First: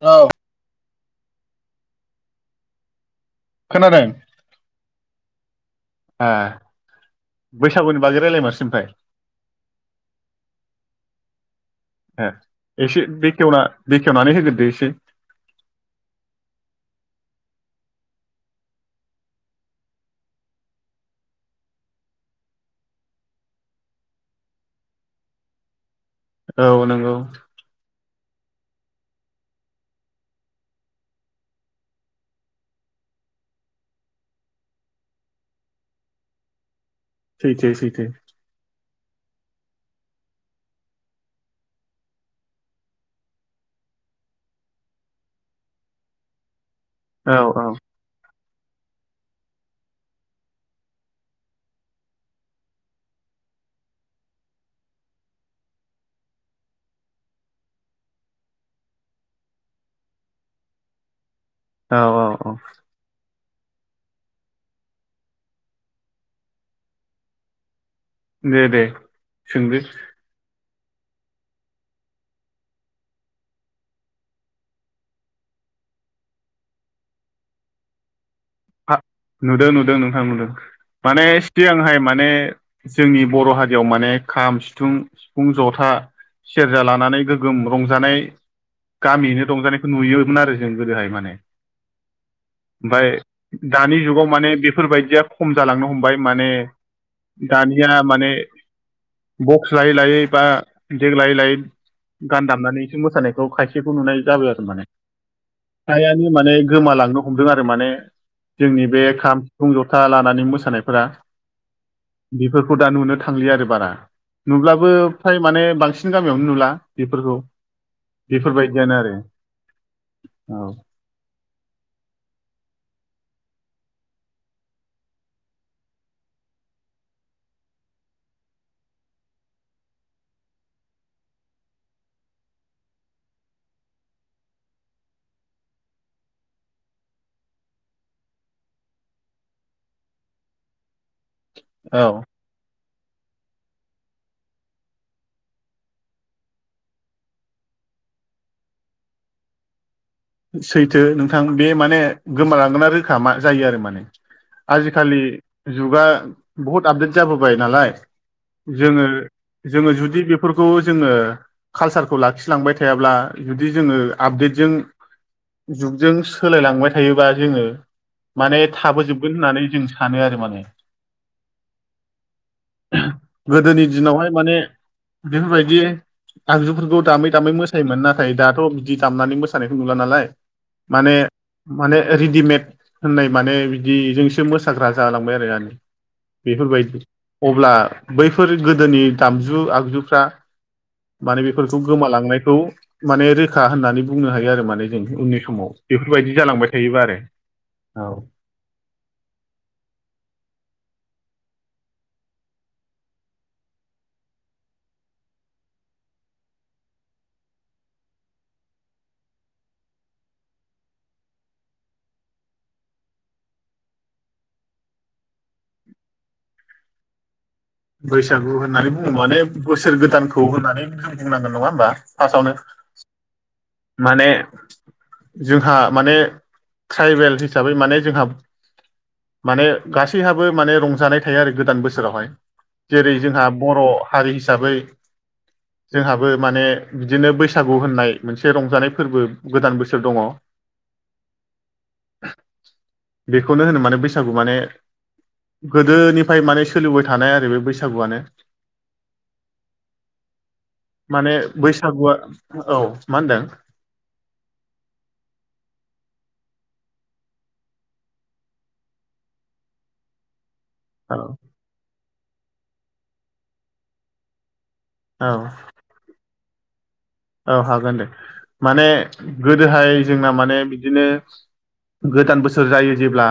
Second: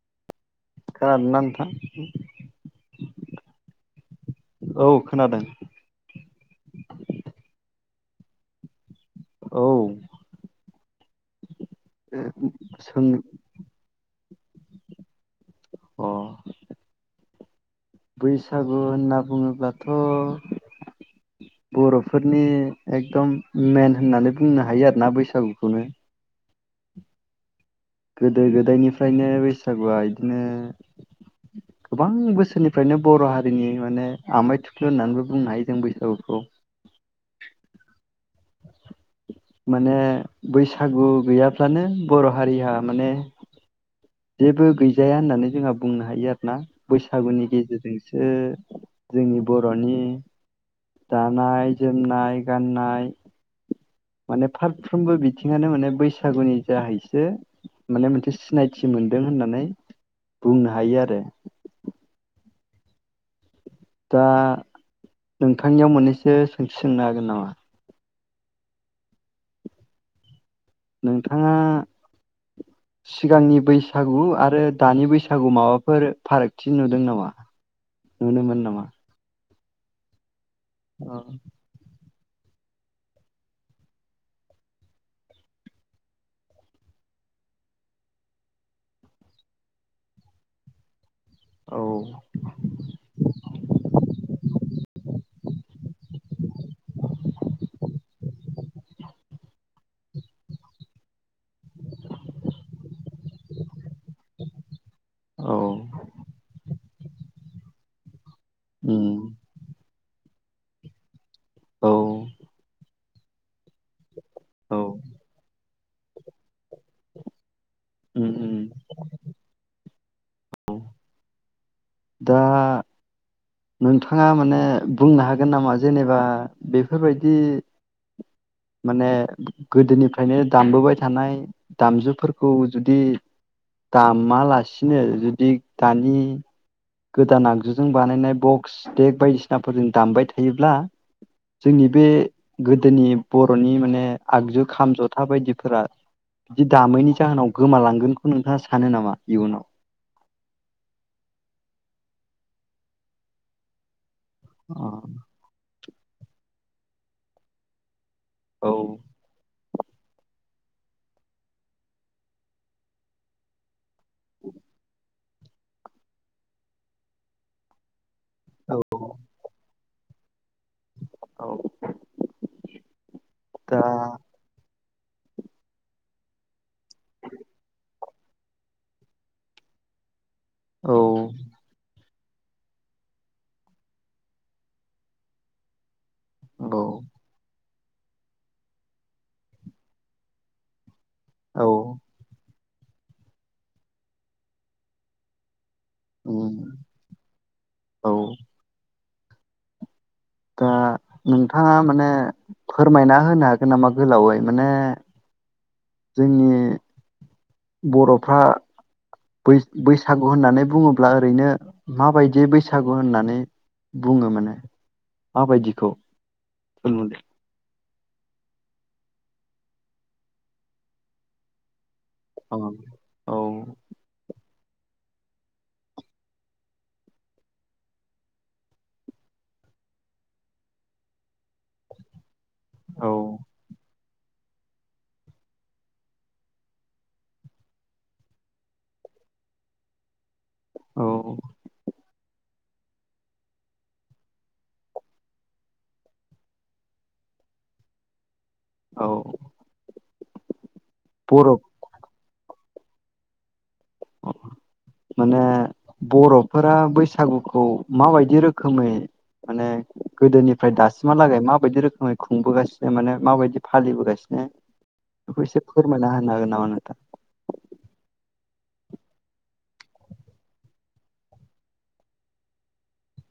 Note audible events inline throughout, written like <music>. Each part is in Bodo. औ खोनादों ना नोंथां खोनादों औ खोनादों ए बैसागुनि बागै राय्लाय मारसैउमफ्राय औ ए एसे सों बेखेवना बेखेवनानै होगोन दे एसे अ बैसागु होनना बुङोब्लाथ बरफोरनि एकदम मेन होननानै बुंनो हायो आरोना बैसागुखौनो औ नंगौ गोदो गोदायनिफ्रायनो बैसागुआ इदिनो गोबां बोसोरनिफ्रायनो बरहारिनि माने आमाइ थुख्लु होननानैबो बुंनो हायो जों बैसागुखौ सैथो सैथो माने बैसागु गैयाब्लानो बर‌हारिया माने जेबो गैजाया होननानै जोंहा बुंनो हायो आरोना औ बैसागुनि औ गेजेरजोंसो जोंनि बरनि दानाय जोमनाय गाननाय माने फारफ्रोमबो बिथिङानो माने बैसागुनि जाहैसो माने मोनसे सिनायथि मोनदों होननानै बुंनो हायो आरो औ औ औ दा नोंथांनियाव मोननैसो सोंथि सोंनो हागोन नामा? दे दे सोंदो नोंथाङा सिगांनि बैसागु आरो दानि बैसागु माबाफोर फारागथि नुदों नामा? नुनो मोन नामा? नुदो नुदों नोंथां नुदों औ माने सिगांहाय मान ने जोंनि बरहारियाव माने खाम सिथुं सिफुं जथा सेरजा लानानै गोगोम रंजानाय गामियैनो रंजानायखो नुयोमोन आरो जों गोदोहाय माने औ ओमफ्राय दानि जुगाव माने बेफोरबायदिया खम जालांनो हमबाय माने दानिया माने बक्स लायै लायै बा देग लायै लायै गान दामनानैसो मोसानायखौ खायसेखौ नुनाय जाबाय आरो माने आयानि माने गोमालांनो हमदों आरो माने जोंनि बे उम खाम सिफुं जथ था लानानै मोसानायफोरा औ बेफोरखौ दा नुनो थांलिया आरो बारा औ नुब्लाबो फाय माने बांसिन जों गामियावनो नुला बेफोरखौ उम उम बेफोरबायदियानो आरो औ दा नोंथाङा माने बुंनो हागोन नामा जेनेबा बेफोरबायदि माने गोदोनिफ्रायनो दामबोबाय थानाय दामजुफोरखौ जुदि दामालासिनो जुदि दानि गोदान आगजुजों बानायनाय बक्स देग बायदिसिनाफोरजों दामबाय थायोब्ला जोंनि बे औ गोद दिनि बर'नि माने आगजु खाम जथा बायदिफोरा बिदि दामैनि जाहोनाव गोमालांगोनखौ नोंथाङा सानो नामा इयुनाव? सैथो नोंथां बे माने गोमालांगोन ना रोखा मा जायो आरो माने। औ आजिखालि जुगा बहुद आपदेट जाबोबाय नालाय। जोङो औ जोङो जुदि बेफोरखौ जोङो कालसारखौ लाखिलांबाय थायाब्ला जुदि जोङो आपदेटजों जुगजों सोलायलांबाय थायोबा जोङो माने थाबोजोबगोन होननानै जों सानो आरो माने औ दा गोदोनि दिनावहाय माने बेफोरबायदि आगजुफोर खौ दामै दामै मोसायोमोन ना थाय दाथ' बिदि दामनानै मोसानाय नुला नालाय औ माने माने रेडिमेड होननाय माने बिदिजोंसो मोसाग्रा जालांबाय आरो <unintelligible> बेफोरबायदि अब्ला बैफोर गोदोनि दामजु आगजुफ्रा माने औ औ बेफोरखौ गोमालांनायखौ माने रोखा होननानै बुंनो हायो आरो माने जों उननि समाव। बेफोरबायदि जालांबाय थायोबा आरो औ। दा नोंथाङा माने फोरमायना होनो हागोन नामा गोलावै माने जोंनि बर'फ्रा बै-बैसागु होननानै बुङोब्ला ओरैनो माबायदियै बैसागु होननानै बुङो माने माबायदिखौ <unintelligible> बैसागु होननानै बुङो माने बोसोर गोदानखौ होननानै जों बुंनांगोन । नङा होमबा? फासावनो। औ औ माने जोंहा माने ट्राइबेल हिसाबै माने जोंहा माने गासैहाबो माने रंजानाय थायो आरो गोदान बोसोरावहाय। औ जेरै जोंहा बर' हारि हिसाबै जोंहाबो माने बिदिनो बैसागु होननाय मो नसे रंजानाय फोरबो गोदान बोसोर दङ। औ। बेखौनो होनो माने बैसागु माने गोदोनिफ्राय माने सोलिबाय थानाय आरो बे बैसागुआनो। औ माने बर' बैसागुआ औ। मा होनदों माने बर'फोरा बैसागुखौ माबायदि रोखोमै माने गोदोनि ओमफ्राय औ दामहालागै माबायदि रोखोम खुंबोगासिनो माने माबायदि फालिबोगासिनो औ बेखौ एसे फोरमायना होनो हागोन नामा नोंथां औ हागोन दे माने गोदोहाय जोंना माने बिदिनो गोदान बोसोर जायो जेब्ला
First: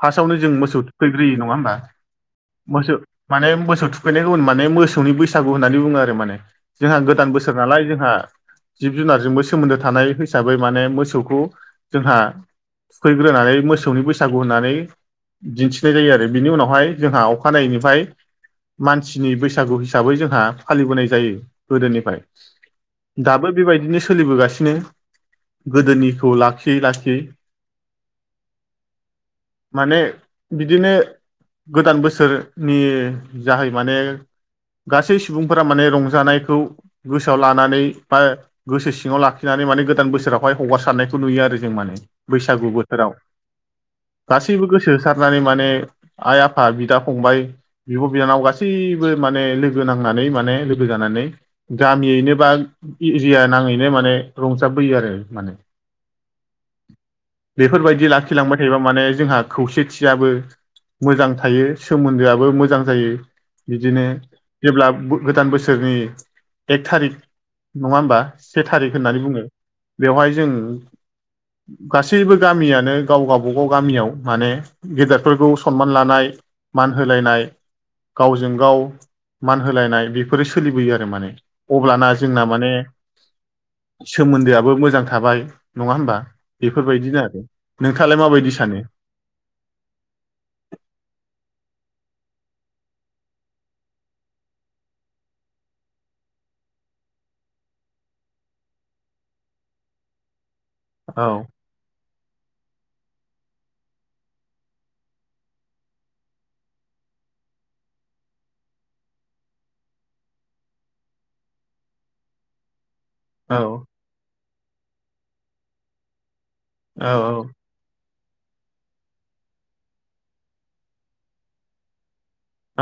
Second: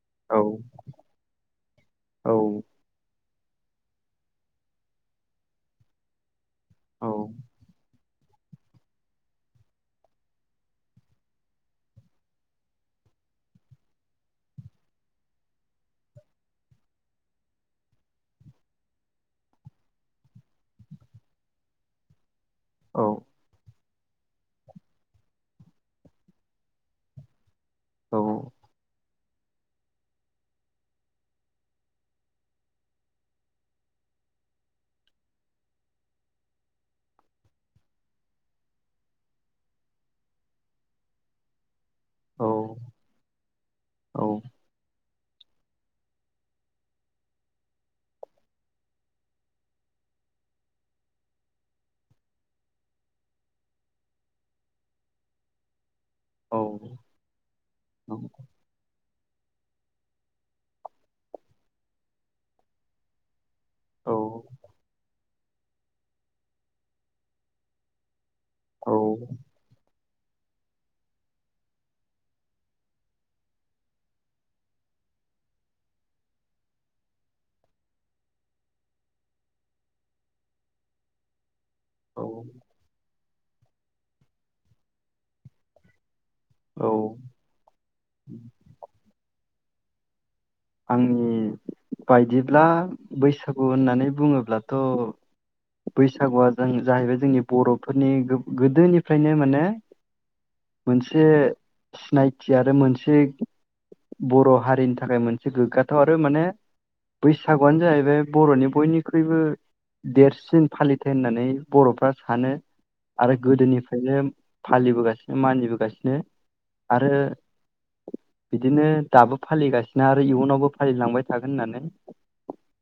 फार्स्टआवनो औ जों मोसौ थुखैग्रोयो नङा होमबा औ मोसौ माने मोसौ थुखैनाय माने मोसौनि बैसागु होननानै बुङो आरो माने जोंहा औ गोदान बोसोर नालाय जोंहा जिब जुनारजोंबो सोमोन्दो थानाय हिसाबै माने मोसौखौ जोंहा थुखैग्रोनानै मोसौनि बैसागु होननानै दिन्थिनाय जायो आरो बिनि उनावहाय जोंहा अखानायैनिफ्राय मानसिनि बैसागु हिसाबै जोंहा फालिबोनाय जायो गोदोनिफाय। औ दाबो बेबायदिनो सोलिबोगासिनो गोदोनिखौ लाखियै लाखियै। औ। माने बिदिनो गोदान बोसोरनि जाहै माने गासै सुबुंफोरा माने रंजानायखौ गोसोआव लानानै बा गोसो सिङाव लाखिनानै माने गोदान बोसोरावहाय हगारसारनायखौ नुयो आरो जों माने। औ बैसागु बोथोराव औ गासैबो गोसो होसारनानै माने आइ आफा बिदा फंबाय बिब' बिनानाव गासैबो माने लोगो नांनानै माने लोगो जानानै गामियैनो बा इजिया नाङैनो माने रंजाबबोयो आरो माने। औ बेफोर बायदि लाखिलांबाय थायोला माने जोंहा खौसेथियाबो मोजां थायो सोमोन्दोआबो मोजां जायो। बिदिनो जेब्ला गोदान बोसोरनि एक थारिक नङा होमबा। से थारिख औ होननानै बुङो। बेवहाय जों गासैबो गामियानो गाव गाबागाव गामियाव माने गेदेरफोरखौ सनमान लानाय मान होलायनाय गावजों गाव मान होलायनाय बेफोरो सोलिबोयो आरो माने अब्लाना जोंना माने सोमोन्दोआबो मोजां थाबाय नङा होमबा। औ बेफोरबायदिनो आरो नोंथाङालाय माबायदि सानो? आंनि बायदिब्ला बैसागु होननानै बुङोब्लाथ' बैसागुआ जों जाहैबाय जोंनि बर'फोरनि गोदोनिफ्रायनो माने मोनसे औ सिनायथि आरो मोनसे बर' हारिनि थाखाय मोनसे से गोग्गाथाव आरो माने बैसागुआनो जाहैबाय बर'नि बयनिख्रुइबो देरसिन फालिथाय होननानै बर'फ्रा सानो आरो औ गोदोनिफ्रायनो फालिबोगासिनो मानिबोगासिनो आरो औ औ बिदिनो दाबो फालिगासिनो आरो इयुनावबो फालिलांबाय थागोन होननानै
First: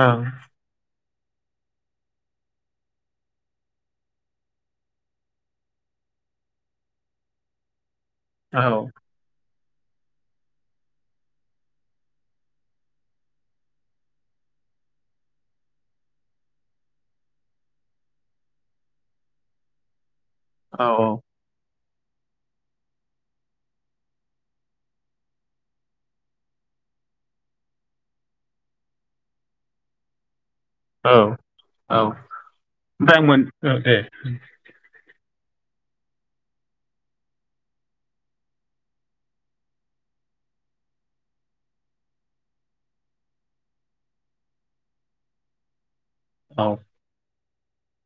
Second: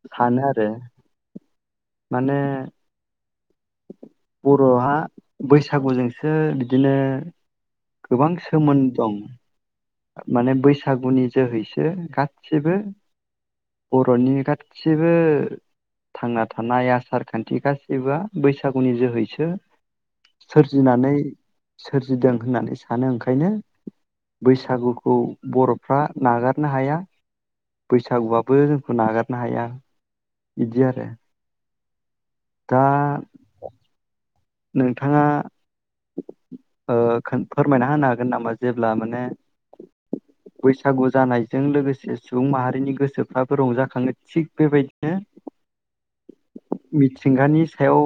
ओं सानो आरो माने बर'हा बैसागुजोंसो बिदिनो गोबां औ सोमोन दं माने बैसागुनि जोहैसो गासिबो बर'नि गासिबो थांना थानाय आसार खान्थि गासिबो बैसागुनि जोहैसो सोरजिनानै सोरजिदों होननानै सानो ओंखायनो बैसाग बैसागुखौ बर'फ्रा नागारनो हाया बैसागुआबो जोंखौ नागारनो हाया। बिदि आरो औ औ दा ओमफ्राय <inaudible> नोंथाङा फोरमायना होनो हागोन नामा जेब्ला माने बैसागु जानायजों लोगोसे सुबुं माहारिनि गोसोफ्राबो रंजाखाङो थिग बेबायदिनो औ मिथिंगानि सायाव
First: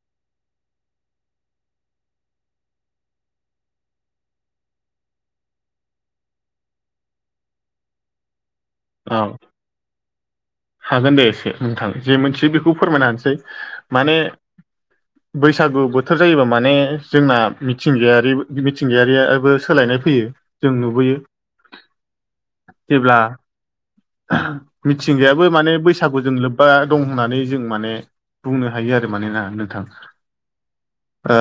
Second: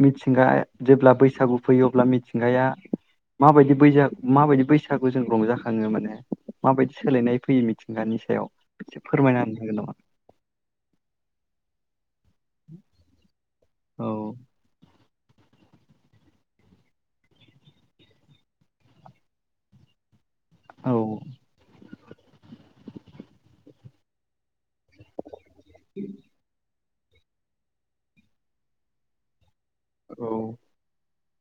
मिथिंगा जेब्ला बैसागु फैयो अब्ला मिथिंगाया माबायदि बैसा माबायदि बैसागु जों रंजाखाङो माने माबायदि सोलायनाय फैयो मिथिंगानि सायाव एसे औ फोरमायना होनो हागोन दे एसे नोंथां जे मोनथियो बेखौ फोरमायना होनोसै। औ माने बैसागु बोथोर जायोबा माने जोंना मिथिंगायारि मिथिंगायारियाबो सोलायनाय फैयो। जों नुबोयो। हागोन नामा जेब्ला। <unintelligible> मिथिंगायाबो माने बैसागुजों लोब्बा। दं होननानै जों माने बुंनो हायो आरो माने ना नों। औ ओ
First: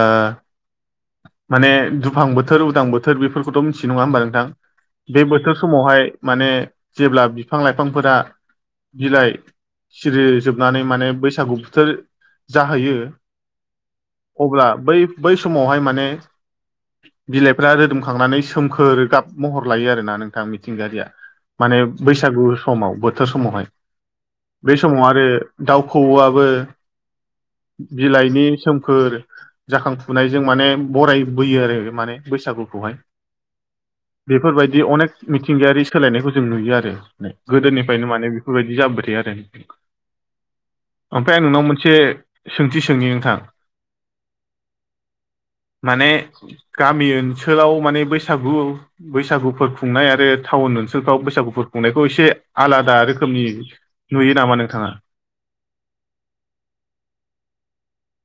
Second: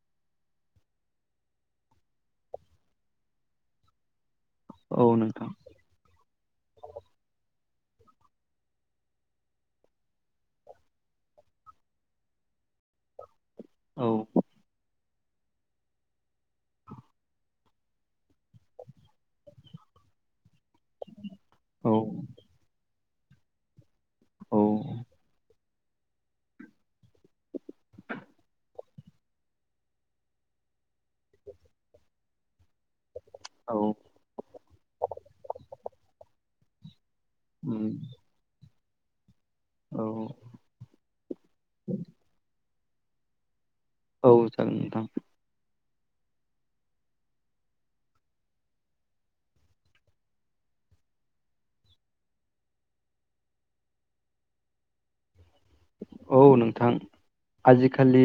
माने दुफां बोथोर उदां बोथोर बेफोरखौथ मिथि नङा होमबा नोंथां। औ बे नोंथां बोथोर समावहाय। माने जेब्ला बिफां लाइफांफोरा बिलाइ सिरिजोबनानै माने बैसागु बोथोर जाहैयो। औ अब्ला बै। बै समावहाय माने बिलाइफ्रा रोदोमखांनानै सोमखोर गाब महर लायो आरोना नोंथां मिथिंगायारिया। माने औ बैसागु समाव बोथ दा समावहाय। औ बे समाव आरो दाउ खौआबो बिलाइनि सोमखोर जाखांफुनायजों माने बरायबोयो आरो माने बैसागुखौहाय। औ बेफोरबायदि अनेक मिथिंगायारि सोलायनायखौ जों नुयो आरो। उम गोदोनिफ्रायनो माने बेफोरबायदि बे जाबबोथाय आरो। औ ओमफ्राय आं नोंनाव मोनसे सों थि सोंनि नोंथां। औ जागोन दे नोंथां। माने गामि ओनसोलाव माने बैसागु बैसागुफोर खुंनाय आरो टाउन ओनसोलफ्राव बैसागुफोर खुंनायखौ एसे आलादा रोखोमनि नुयो नामा नोंथाङा? औ नोंथां। आजिखालि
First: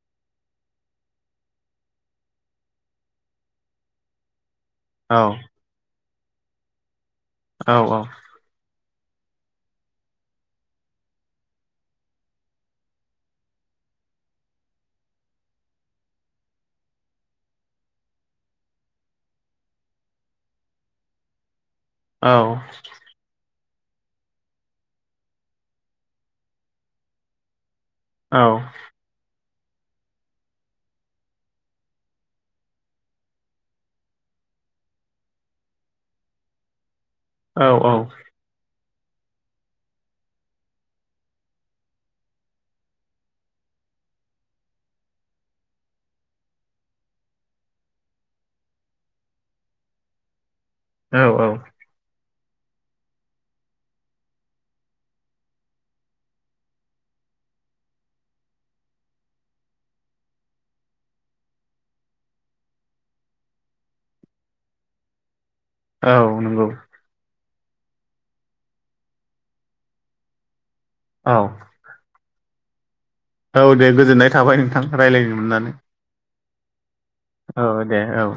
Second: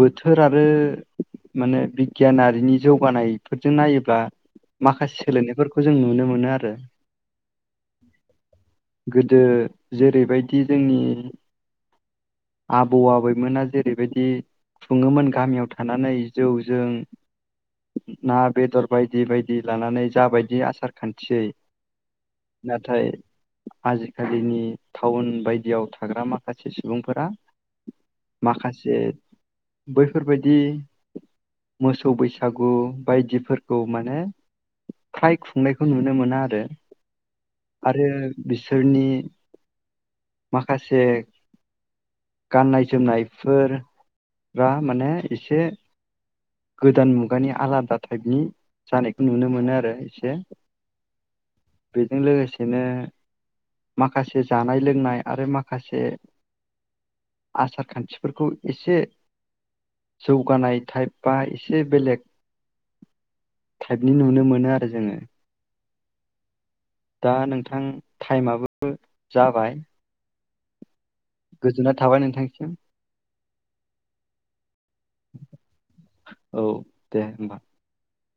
बोथोर आरो माने बिगियानारिनि जौगानायफोरजों नायोब्ला। माखासे सोलायनायफोरखौ जों नुनो मोनो। मोनो आरो औ-औ। गोदो जेरैबायदि जोंनि। आबौ आबैमोना जेरैबायदि खुङोमोन गामियाव थानानै जौ जों ना बेदर बायदि- बायदि लानानै जाबायदि आसार खान्थियै औ नाथाय आजिखालिनि टाउन बायदियाव थाग्रा माखासे सुबुंफोरा औ माखासे बैफोरबायदि मोसौ बैसागु बायदिफोरखौ माने फ्राय खुंनायखौ नुनो मोना आरो। औ आरो बि फोरनि माखा माखासे गाननाय जोमनायफोर बा माने एसे गोदान मुगानि आलादा टाइपनि जानायखौ नुनो मोनो आरो एसे। औ औ बेजों लोगोसे बिदिनो माखासे जानाय लोंनाय आरो माखासे माखासे आसार खान्थिफोरखौ एसे जौगानाय टाइप बा एसे बेलेग टाइपनि नुनो मोनो आरो जोङो। औ नंगौ दा नोंथां टाइमाबोथ जाबाय औ गोजोनाय थाबाय नोंथां <inaudible> <unintelligible> औ दे गोजोननाय थाबाय नोंथां रायज्लायनो मोननानै। औ। दे होमबा औ दे औ‌।